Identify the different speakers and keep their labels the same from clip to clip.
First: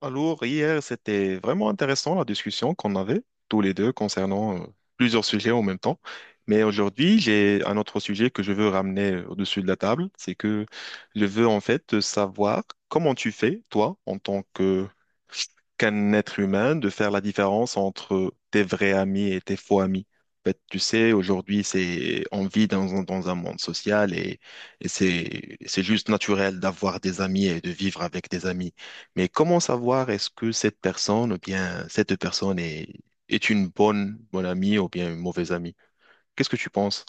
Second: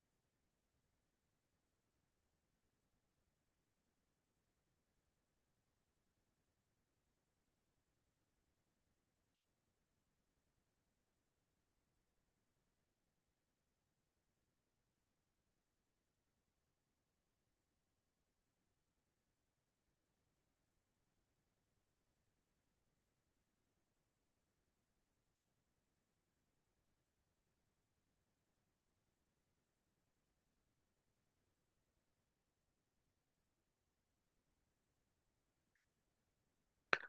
Speaker 1: Alors, hier, c'était vraiment intéressant la discussion qu'on avait tous les deux concernant plusieurs sujets en même temps. Mais aujourd'hui, j'ai un autre sujet que je veux ramener au-dessus de la table. C'est que je veux en fait savoir comment tu fais, toi, en tant que qu'un être humain de faire la différence entre tes vrais amis et tes faux amis. En fait, tu sais, aujourd'hui, c'est, on vit dans, dans un monde social et c'est juste naturel d'avoir des amis et de vivre avec des amis. Mais comment savoir est-ce que cette personne, ou bien, cette personne est, est une bonne, bonne amie ou bien une mauvaise amie? Qu'est-ce que tu penses?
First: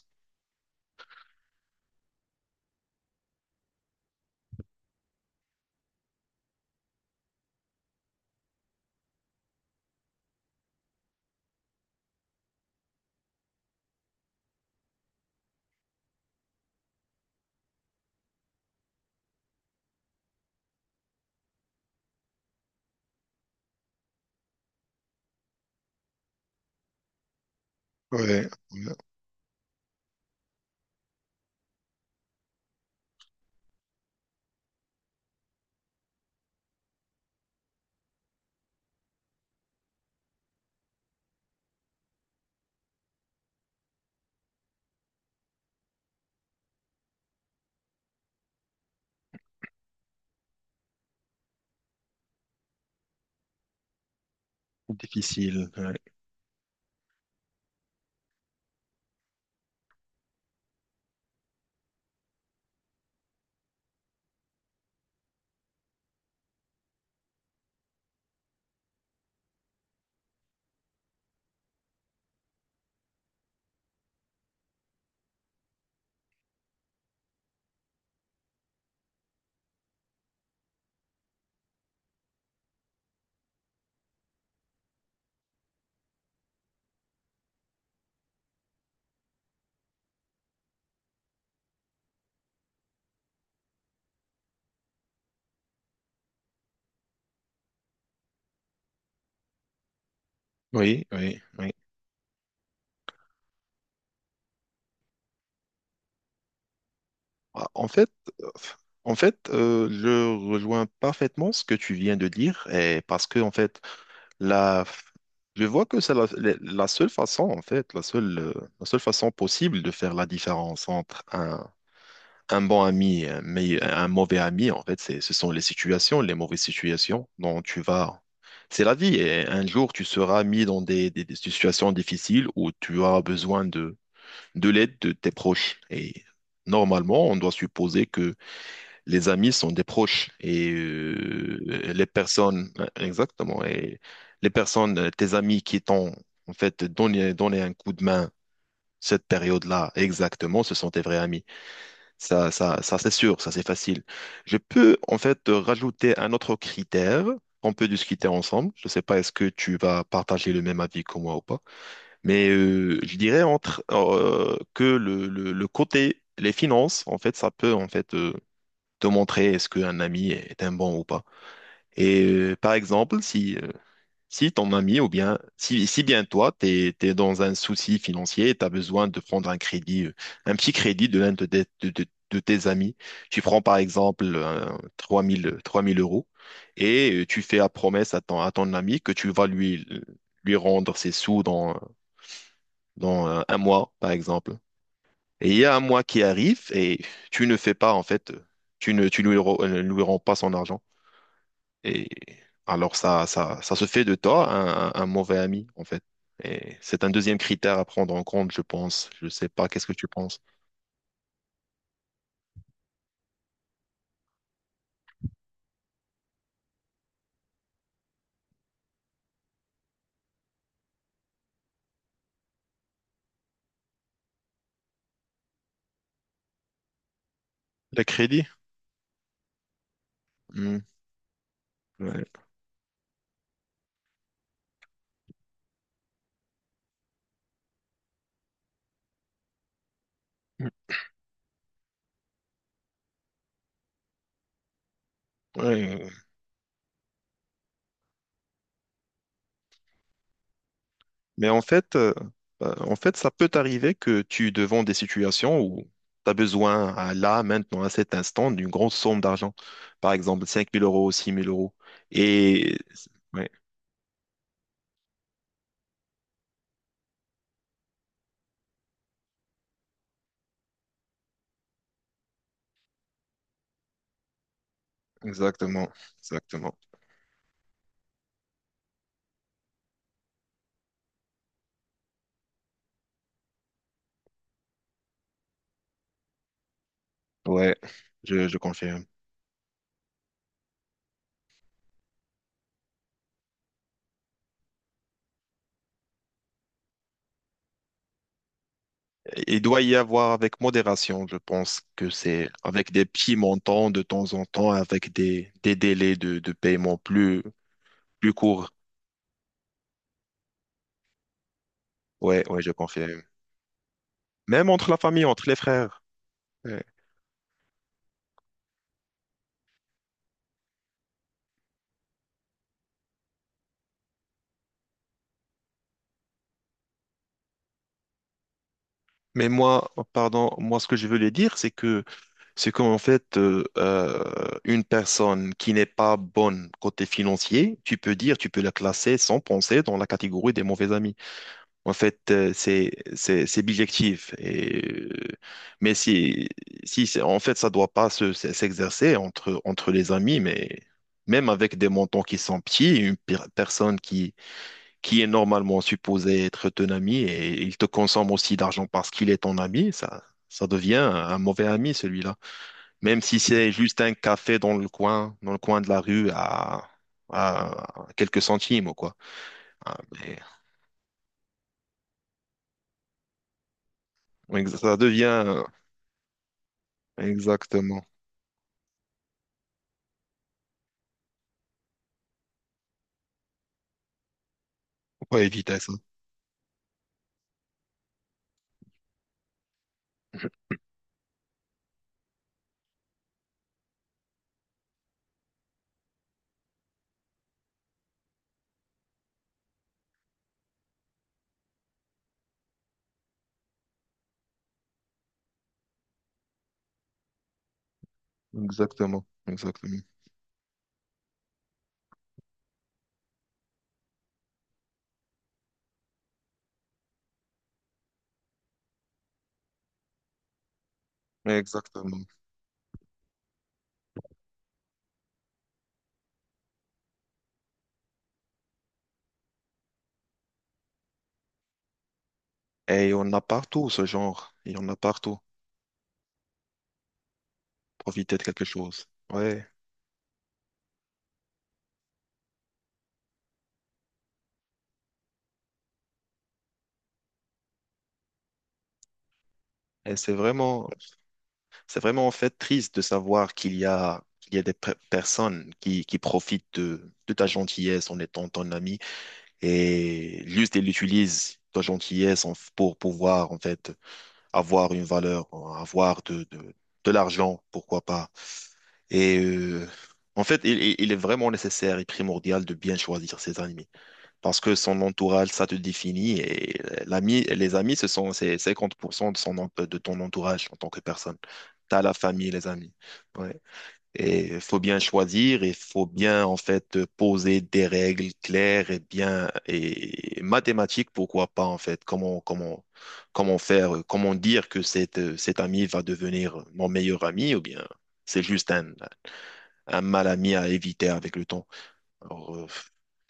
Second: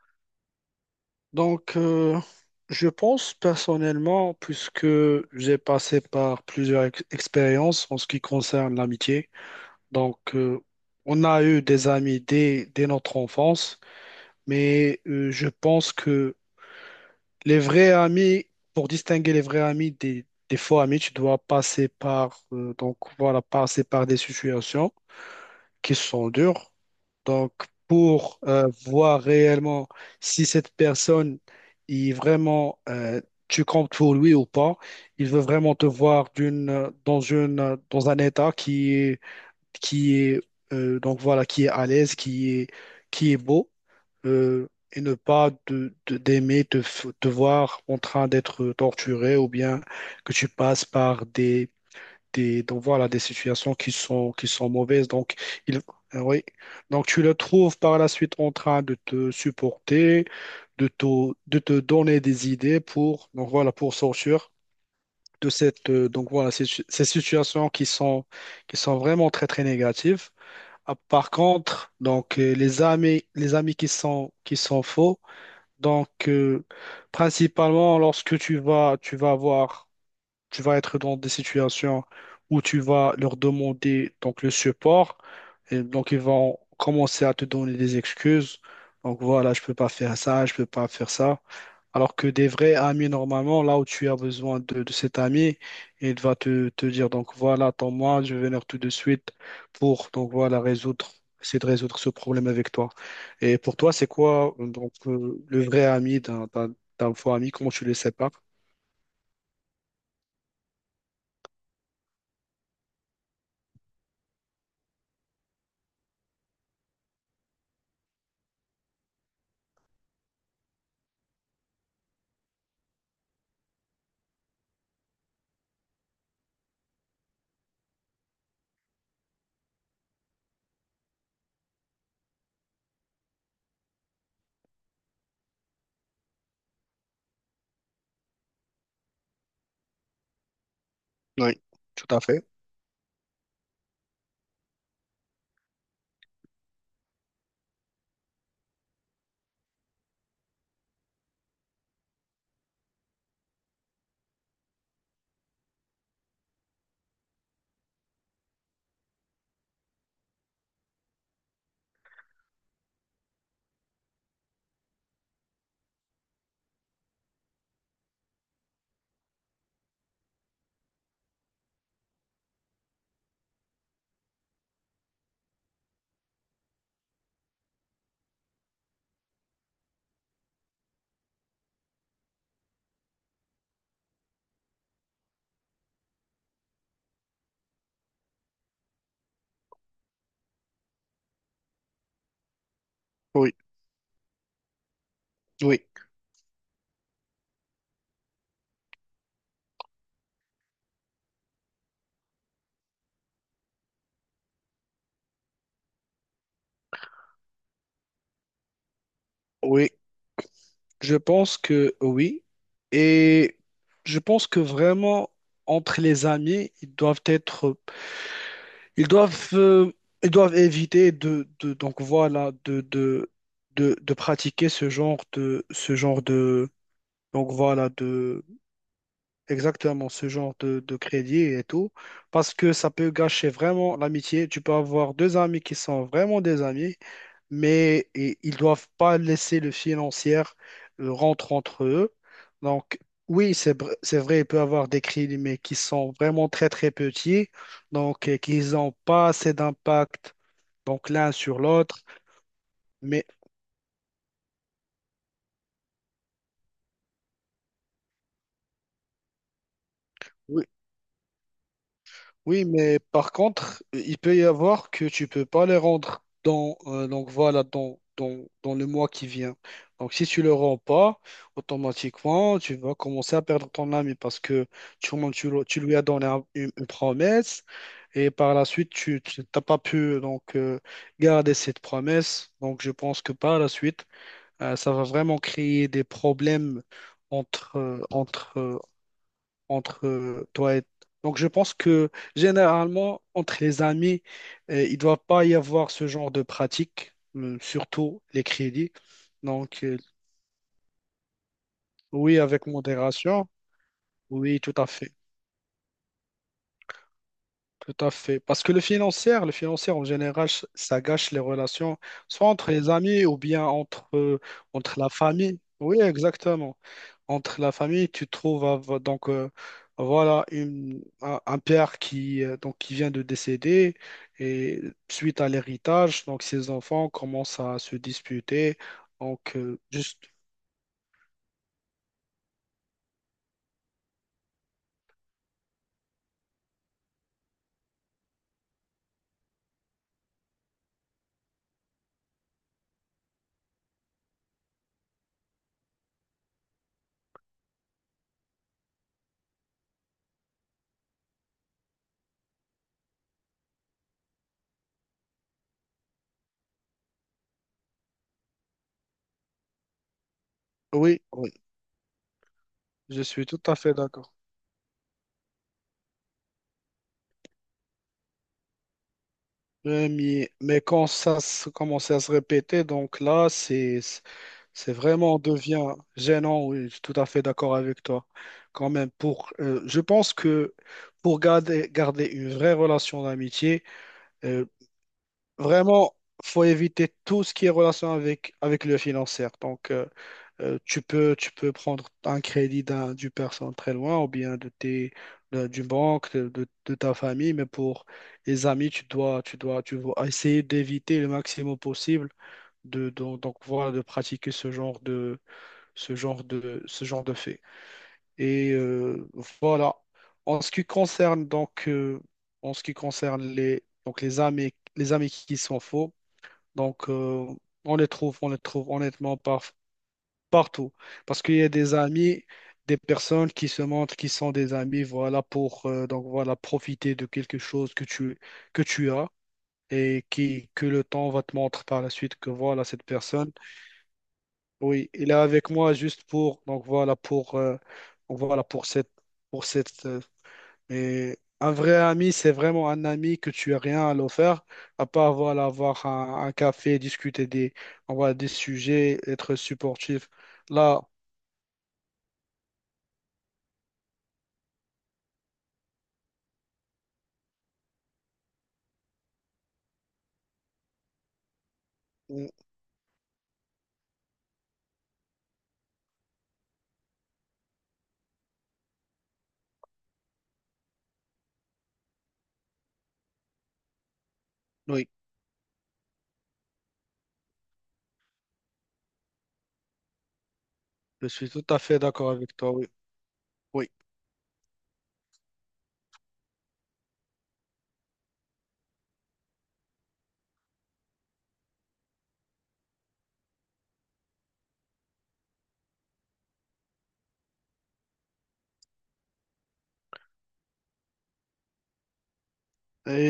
Speaker 2: Donc, je pense personnellement, puisque j'ai passé par plusieurs expériences en ce qui concerne l'amitié, donc, on a eu des amis dès notre enfance, mais, je pense que les vrais amis, pour distinguer les vrais amis des faux amis, tu dois passer par des situations qui sont dures. Donc,
Speaker 1: Ouais,
Speaker 2: pour
Speaker 1: ouais.
Speaker 2: voir réellement si cette personne est tu comptes pour lui ou pas, il veut vraiment te voir dans un état qui est, donc voilà, qui est à l'aise, qui est beau, et ne pas d'aimer te voir en train d'être torturé ou bien que tu passes par des situations qui sont mauvaises. Donc,
Speaker 1: Difficile.
Speaker 2: il,
Speaker 1: Ouais.
Speaker 2: oui. Donc, tu le trouves par la suite en train de te supporter, de te, de te donner des idées pour sortir de cette, donc voilà, ces, ces situations qui sont vraiment très, très négatives. Ah, par contre, donc, les amis qui sont faux, donc, principalement lorsque tu vas être dans des situations où tu vas leur demander donc le support et donc ils vont commencer à te donner des excuses. Donc voilà, je peux pas faire ça, je peux pas faire ça. Alors que des vrais amis, normalement, là où tu as besoin de cet ami, il va te dire, donc voilà, attends-moi, je vais venir tout de suite pour, donc voilà,
Speaker 1: Oui, oui,
Speaker 2: essayer de
Speaker 1: oui.
Speaker 2: résoudre ce problème avec toi. Et pour toi, c'est quoi, donc, le vrai ami d'un faux ami,
Speaker 1: Ah,
Speaker 2: comment tu
Speaker 1: en
Speaker 2: le
Speaker 1: fait,
Speaker 2: sépares?
Speaker 1: euh, en fait, je rejoins parfaitement ce que tu viens de dire, et parce que en fait, la, je vois que c'est la, la seule façon, en fait, la seule façon possible de faire la différence entre un bon ami et un, un mauvais ami, en fait, c'est, ce sont les situations, les mauvaises situations dont tu vas. C'est la vie, et un jour, tu seras mis dans des, des situations difficiles où tu auras besoin de l'aide de tes proches. Et normalement, on doit supposer que les amis sont des proches et
Speaker 2: Oui,
Speaker 1: les
Speaker 2: tout à fait.
Speaker 1: personnes, exactement, et les personnes, tes amis qui t'ont en fait donné, donné un coup de main cette période-là, exactement, ce sont tes vrais amis. Ça c'est sûr, ça c'est facile. Je peux en fait rajouter un autre critère qu'on peut discuter ensemble. Je ne sais pas, est-ce que tu vas partager le même avis que moi ou pas. Mais je dirais entre que le côté, les finances, en fait, ça peut en fait te montrer est-ce qu'un ami est un bon ou pas. Et par exemple, si, si ton ami ou bien si, si bien toi, t'es, t'es dans un souci financier et tu besoin de prendre un crédit, un petit crédit de l'un de, de, de tes amis, tu prends par exemple trois mille euros et tu fais la promesse à ton ami que tu vas lui, lui rendre ses sous dans, dans
Speaker 2: Oui,
Speaker 1: un mois, par exemple. Et il y a un
Speaker 2: oui,
Speaker 1: mois qui arrive et tu ne fais pas, en fait, tu ne, tu lui, lui rends pas son argent. Et alors, ça se fait de toi un, un mauvais ami, en fait. Et c'est un deuxième critère à prendre en compte, je pense. Je sais pas, qu'est-ce
Speaker 2: oui.
Speaker 1: que tu penses?
Speaker 2: Je pense que oui. Et je pense que vraiment, entre les amis, ils doivent être, ils doivent, euh, ils doivent éviter donc voilà, de pratiquer donc voilà,
Speaker 1: Le crédit?
Speaker 2: exactement, ce genre
Speaker 1: Hmm.
Speaker 2: de crédit et tout,
Speaker 1: Ouais.
Speaker 2: parce que ça peut gâcher vraiment l'amitié. Tu peux avoir deux amis qui sont vraiment des amis, mais ils doivent pas laisser le financier
Speaker 1: Mmh.
Speaker 2: rentrer entre eux. Donc, oui, c'est vrai, il peut y avoir des crédits, mais qui
Speaker 1: Ouais,
Speaker 2: sont vraiment très, très petits, donc, qu'ils n'ont pas assez d'impact, donc l'un
Speaker 1: mais
Speaker 2: sur l'autre.
Speaker 1: en fait,
Speaker 2: Mais
Speaker 1: ça peut t'arriver que tu es devant des situations où tu as besoin, à là, maintenant, à cet instant, d'une grosse somme d'argent. Par exemple,
Speaker 2: oui.
Speaker 1: cinq mille euros, six mille euros.
Speaker 2: Oui,
Speaker 1: Et...
Speaker 2: mais par
Speaker 1: Ouais,
Speaker 2: contre, il peut y avoir que tu peux pas les rendre dans, donc voilà, dans, dans, dans le mois qui vient. Donc, si tu le rends pas, automatiquement, tu vas commencer à perdre ton ami parce que tu
Speaker 1: exactement,
Speaker 2: lui as donné un- une,
Speaker 1: exactement.
Speaker 2: une promesse et par la suite, t'as pas pu donc, garder cette promesse. Donc, je pense que par la suite, ça va vraiment créer des problèmes
Speaker 1: Ouais,
Speaker 2: entre, euh, entre,
Speaker 1: je
Speaker 2: euh,
Speaker 1: confirme.
Speaker 2: entre toi et... Donc je pense que généralement, entre les amis, il ne doit pas y avoir ce genre de pratique, surtout les crédits.
Speaker 1: Et il doit
Speaker 2: Donc,
Speaker 1: y avoir avec modération, je pense que
Speaker 2: oui,
Speaker 1: c'est
Speaker 2: avec
Speaker 1: avec des petits
Speaker 2: modération,
Speaker 1: montants de temps en
Speaker 2: oui,
Speaker 1: temps,
Speaker 2: tout à
Speaker 1: avec
Speaker 2: fait.
Speaker 1: des délais de paiement plus,
Speaker 2: Tout à
Speaker 1: plus
Speaker 2: fait. Parce
Speaker 1: courts.
Speaker 2: que le financier en général, ça gâche les relations,
Speaker 1: Ouais,
Speaker 2: soit
Speaker 1: ouais,
Speaker 2: entre
Speaker 1: je
Speaker 2: les
Speaker 1: confirme.
Speaker 2: amis ou bien entre, euh,
Speaker 1: Même entre la
Speaker 2: entre la
Speaker 1: famille, entre les
Speaker 2: famille. Oui,
Speaker 1: frères.
Speaker 2: exactement.
Speaker 1: Ouais.
Speaker 2: Entre la famille, tu trouves donc, voilà un père qui vient de décéder et suite à l'héritage, donc ses enfants commencent à se disputer.
Speaker 1: Mais
Speaker 2: Donc,
Speaker 1: moi,
Speaker 2: juste.
Speaker 1: pardon, moi, ce que je voulais dire, c'est que c'est qu'en fait, une personne qui n'est pas bonne côté financier, tu peux dire, tu peux la classer sans penser dans la catégorie des mauvais amis. En fait, c'est bijectif. Et euh, mais si si en fait, ça doit pas s'exercer entre entre les amis, mais même avec des montants qui sont petits, une personne qui est normalement supposé être ton ami et il te consomme aussi d'argent parce qu'il est ton ami, ça devient
Speaker 2: Oui,
Speaker 1: un
Speaker 2: oui,
Speaker 1: mauvais ami, celui-là. Même
Speaker 2: je
Speaker 1: si
Speaker 2: suis tout
Speaker 1: c'est
Speaker 2: à fait
Speaker 1: juste un
Speaker 2: d'accord.
Speaker 1: café dans le coin de la rue à quelques centimes ou quoi. Ah,
Speaker 2: Ouais, mais quand ça commençait à se répéter, donc là, c'est,
Speaker 1: mais
Speaker 2: c'est
Speaker 1: ça
Speaker 2: vraiment
Speaker 1: devient
Speaker 2: devient gênant. Oui, je suis tout à fait d'accord avec
Speaker 1: exactement.
Speaker 2: toi. Quand même, je pense que pour garder une vraie relation d'amitié, euh,
Speaker 1: Faut pas éviter ça.
Speaker 2: vraiment, faut éviter tout ce qui est relation avec le financier. Donc, tu peux prendre un crédit d'une personne très loin ou bien d'une banque, de ta famille, mais pour les amis, tu dois essayer d'éviter le maximum possible de, donc, voilà, de pratiquer ce genre de, ce genre de, ce genre de fait. Et,
Speaker 1: Exactement,
Speaker 2: voilà.
Speaker 1: exactement,
Speaker 2: En ce qui concerne les amis qui sont faux, donc, on les trouve honnêtement partout. Parce qu'il y a des
Speaker 1: exactement.
Speaker 2: amis, des personnes qui se montrent qui sont des amis, voilà, pour donc voilà, profiter de quelque chose que tu as et que le temps va te montrer par la suite que voilà, cette
Speaker 1: Et on a
Speaker 2: personne,
Speaker 1: partout ce genre. Il y en a
Speaker 2: oui, il est
Speaker 1: partout.
Speaker 2: avec moi juste
Speaker 1: Profiter
Speaker 2: donc
Speaker 1: de
Speaker 2: voilà,
Speaker 1: quelque
Speaker 2: pour
Speaker 1: chose.
Speaker 2: cette, pour
Speaker 1: Ouais.
Speaker 2: cette, euh, mais un vrai ami, c'est vraiment un ami que tu as rien à l'offrir, à part, voilà, avoir un café, discuter des sujets, être
Speaker 1: Et
Speaker 2: supportif.
Speaker 1: c'est vraiment
Speaker 2: Là,
Speaker 1: c'est vraiment en fait triste de savoir qu'il y a des personnes qui profitent de ta gentillesse en étant ton ami et juste ils utilisent ta gentillesse
Speaker 2: on-
Speaker 1: pour pouvoir en fait avoir une valeur, avoir de l'argent, pourquoi pas. Et en fait, il est vraiment nécessaire et primordial de bien choisir ses amis parce que son
Speaker 2: oui.
Speaker 1: entourage, ça te définit et l'ami, les amis, ce sont c'est 50% de son, de ton entourage en tant que
Speaker 2: Je
Speaker 1: personne.
Speaker 2: suis tout à fait
Speaker 1: T'as la
Speaker 2: d'accord
Speaker 1: famille,
Speaker 2: avec
Speaker 1: les
Speaker 2: toi, oui.
Speaker 1: amis. Ouais.
Speaker 2: Oui.
Speaker 1: Et faut bien choisir, il faut bien en fait poser des règles claires et bien et mathématiques, pourquoi pas en fait. Comment comment comment faire, comment dire que cet cet ami va devenir mon meilleur ami ou bien c'est juste un mal ami à éviter avec le temps. Alors,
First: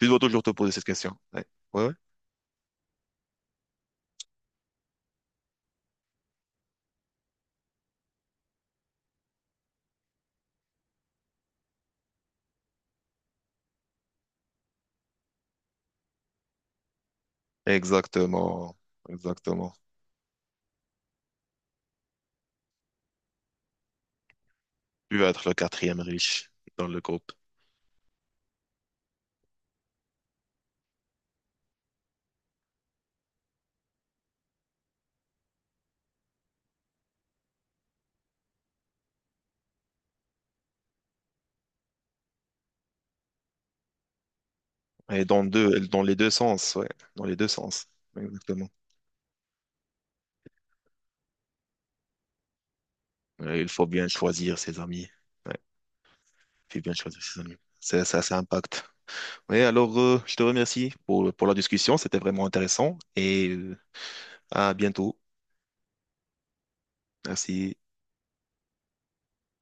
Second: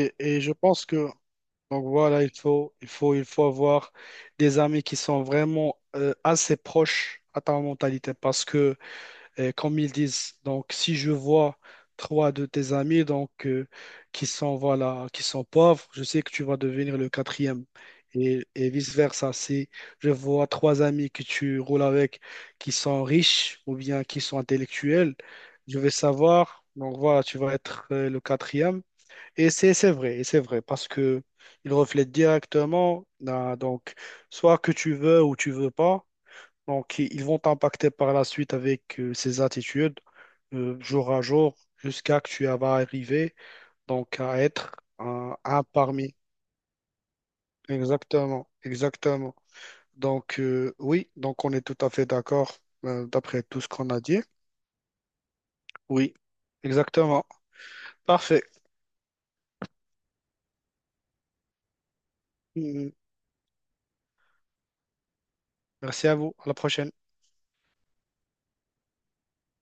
Speaker 1: tu dois
Speaker 2: et
Speaker 1: toujours te
Speaker 2: je
Speaker 1: poser cette
Speaker 2: pense que,
Speaker 1: question. Ouais.
Speaker 2: donc
Speaker 1: Ouais,
Speaker 2: voilà, il faut avoir des amis qui sont vraiment assez proches à ta mentalité parce que comme ils disent. Donc, si je vois trois de tes amis donc, qui sont pauvres, je sais que tu vas devenir le quatrième. Et,
Speaker 1: exactement,
Speaker 2: vice-versa, si
Speaker 1: exactement.
Speaker 2: je vois trois amis que tu roules avec qui sont riches ou bien qui sont intellectuels,
Speaker 1: Tu vas être le
Speaker 2: je vais
Speaker 1: quatrième riche
Speaker 2: savoir,
Speaker 1: dans
Speaker 2: donc
Speaker 1: le
Speaker 2: voilà,
Speaker 1: groupe.
Speaker 2: tu vas être le quatrième. Et c'est vrai, et c'est vrai, parce que il reflète directement, ah, donc, soit que tu veux ou tu veux pas, donc, ils vont t'impacter par la suite avec ces attitudes, jour à jour, jusqu'à que tu vas arriver donc à être
Speaker 1: Et
Speaker 2: un,
Speaker 1: dans
Speaker 2: un
Speaker 1: deux, dans les
Speaker 2: parmi.
Speaker 1: deux sens, ouais, dans les deux sens,
Speaker 2: Exactement,
Speaker 1: exactement.
Speaker 2: exactement. Donc, oui, donc on est tout à fait d'accord, d'après tout
Speaker 1: Ouais, il
Speaker 2: ce
Speaker 1: faut
Speaker 2: qu'on a
Speaker 1: bien
Speaker 2: dit.
Speaker 1: choisir ses amis. Ouais,
Speaker 2: Oui,
Speaker 1: il faut bien choisir
Speaker 2: exactement.
Speaker 1: ses amis. Ça
Speaker 2: Parfait.
Speaker 1: impacte. Oui, alors je te remercie pour la discussion, c'était vraiment
Speaker 2: Mhm.
Speaker 1: intéressant et à bientôt.
Speaker 2: Merci à vous. À la prochaine.
Speaker 1: Merci.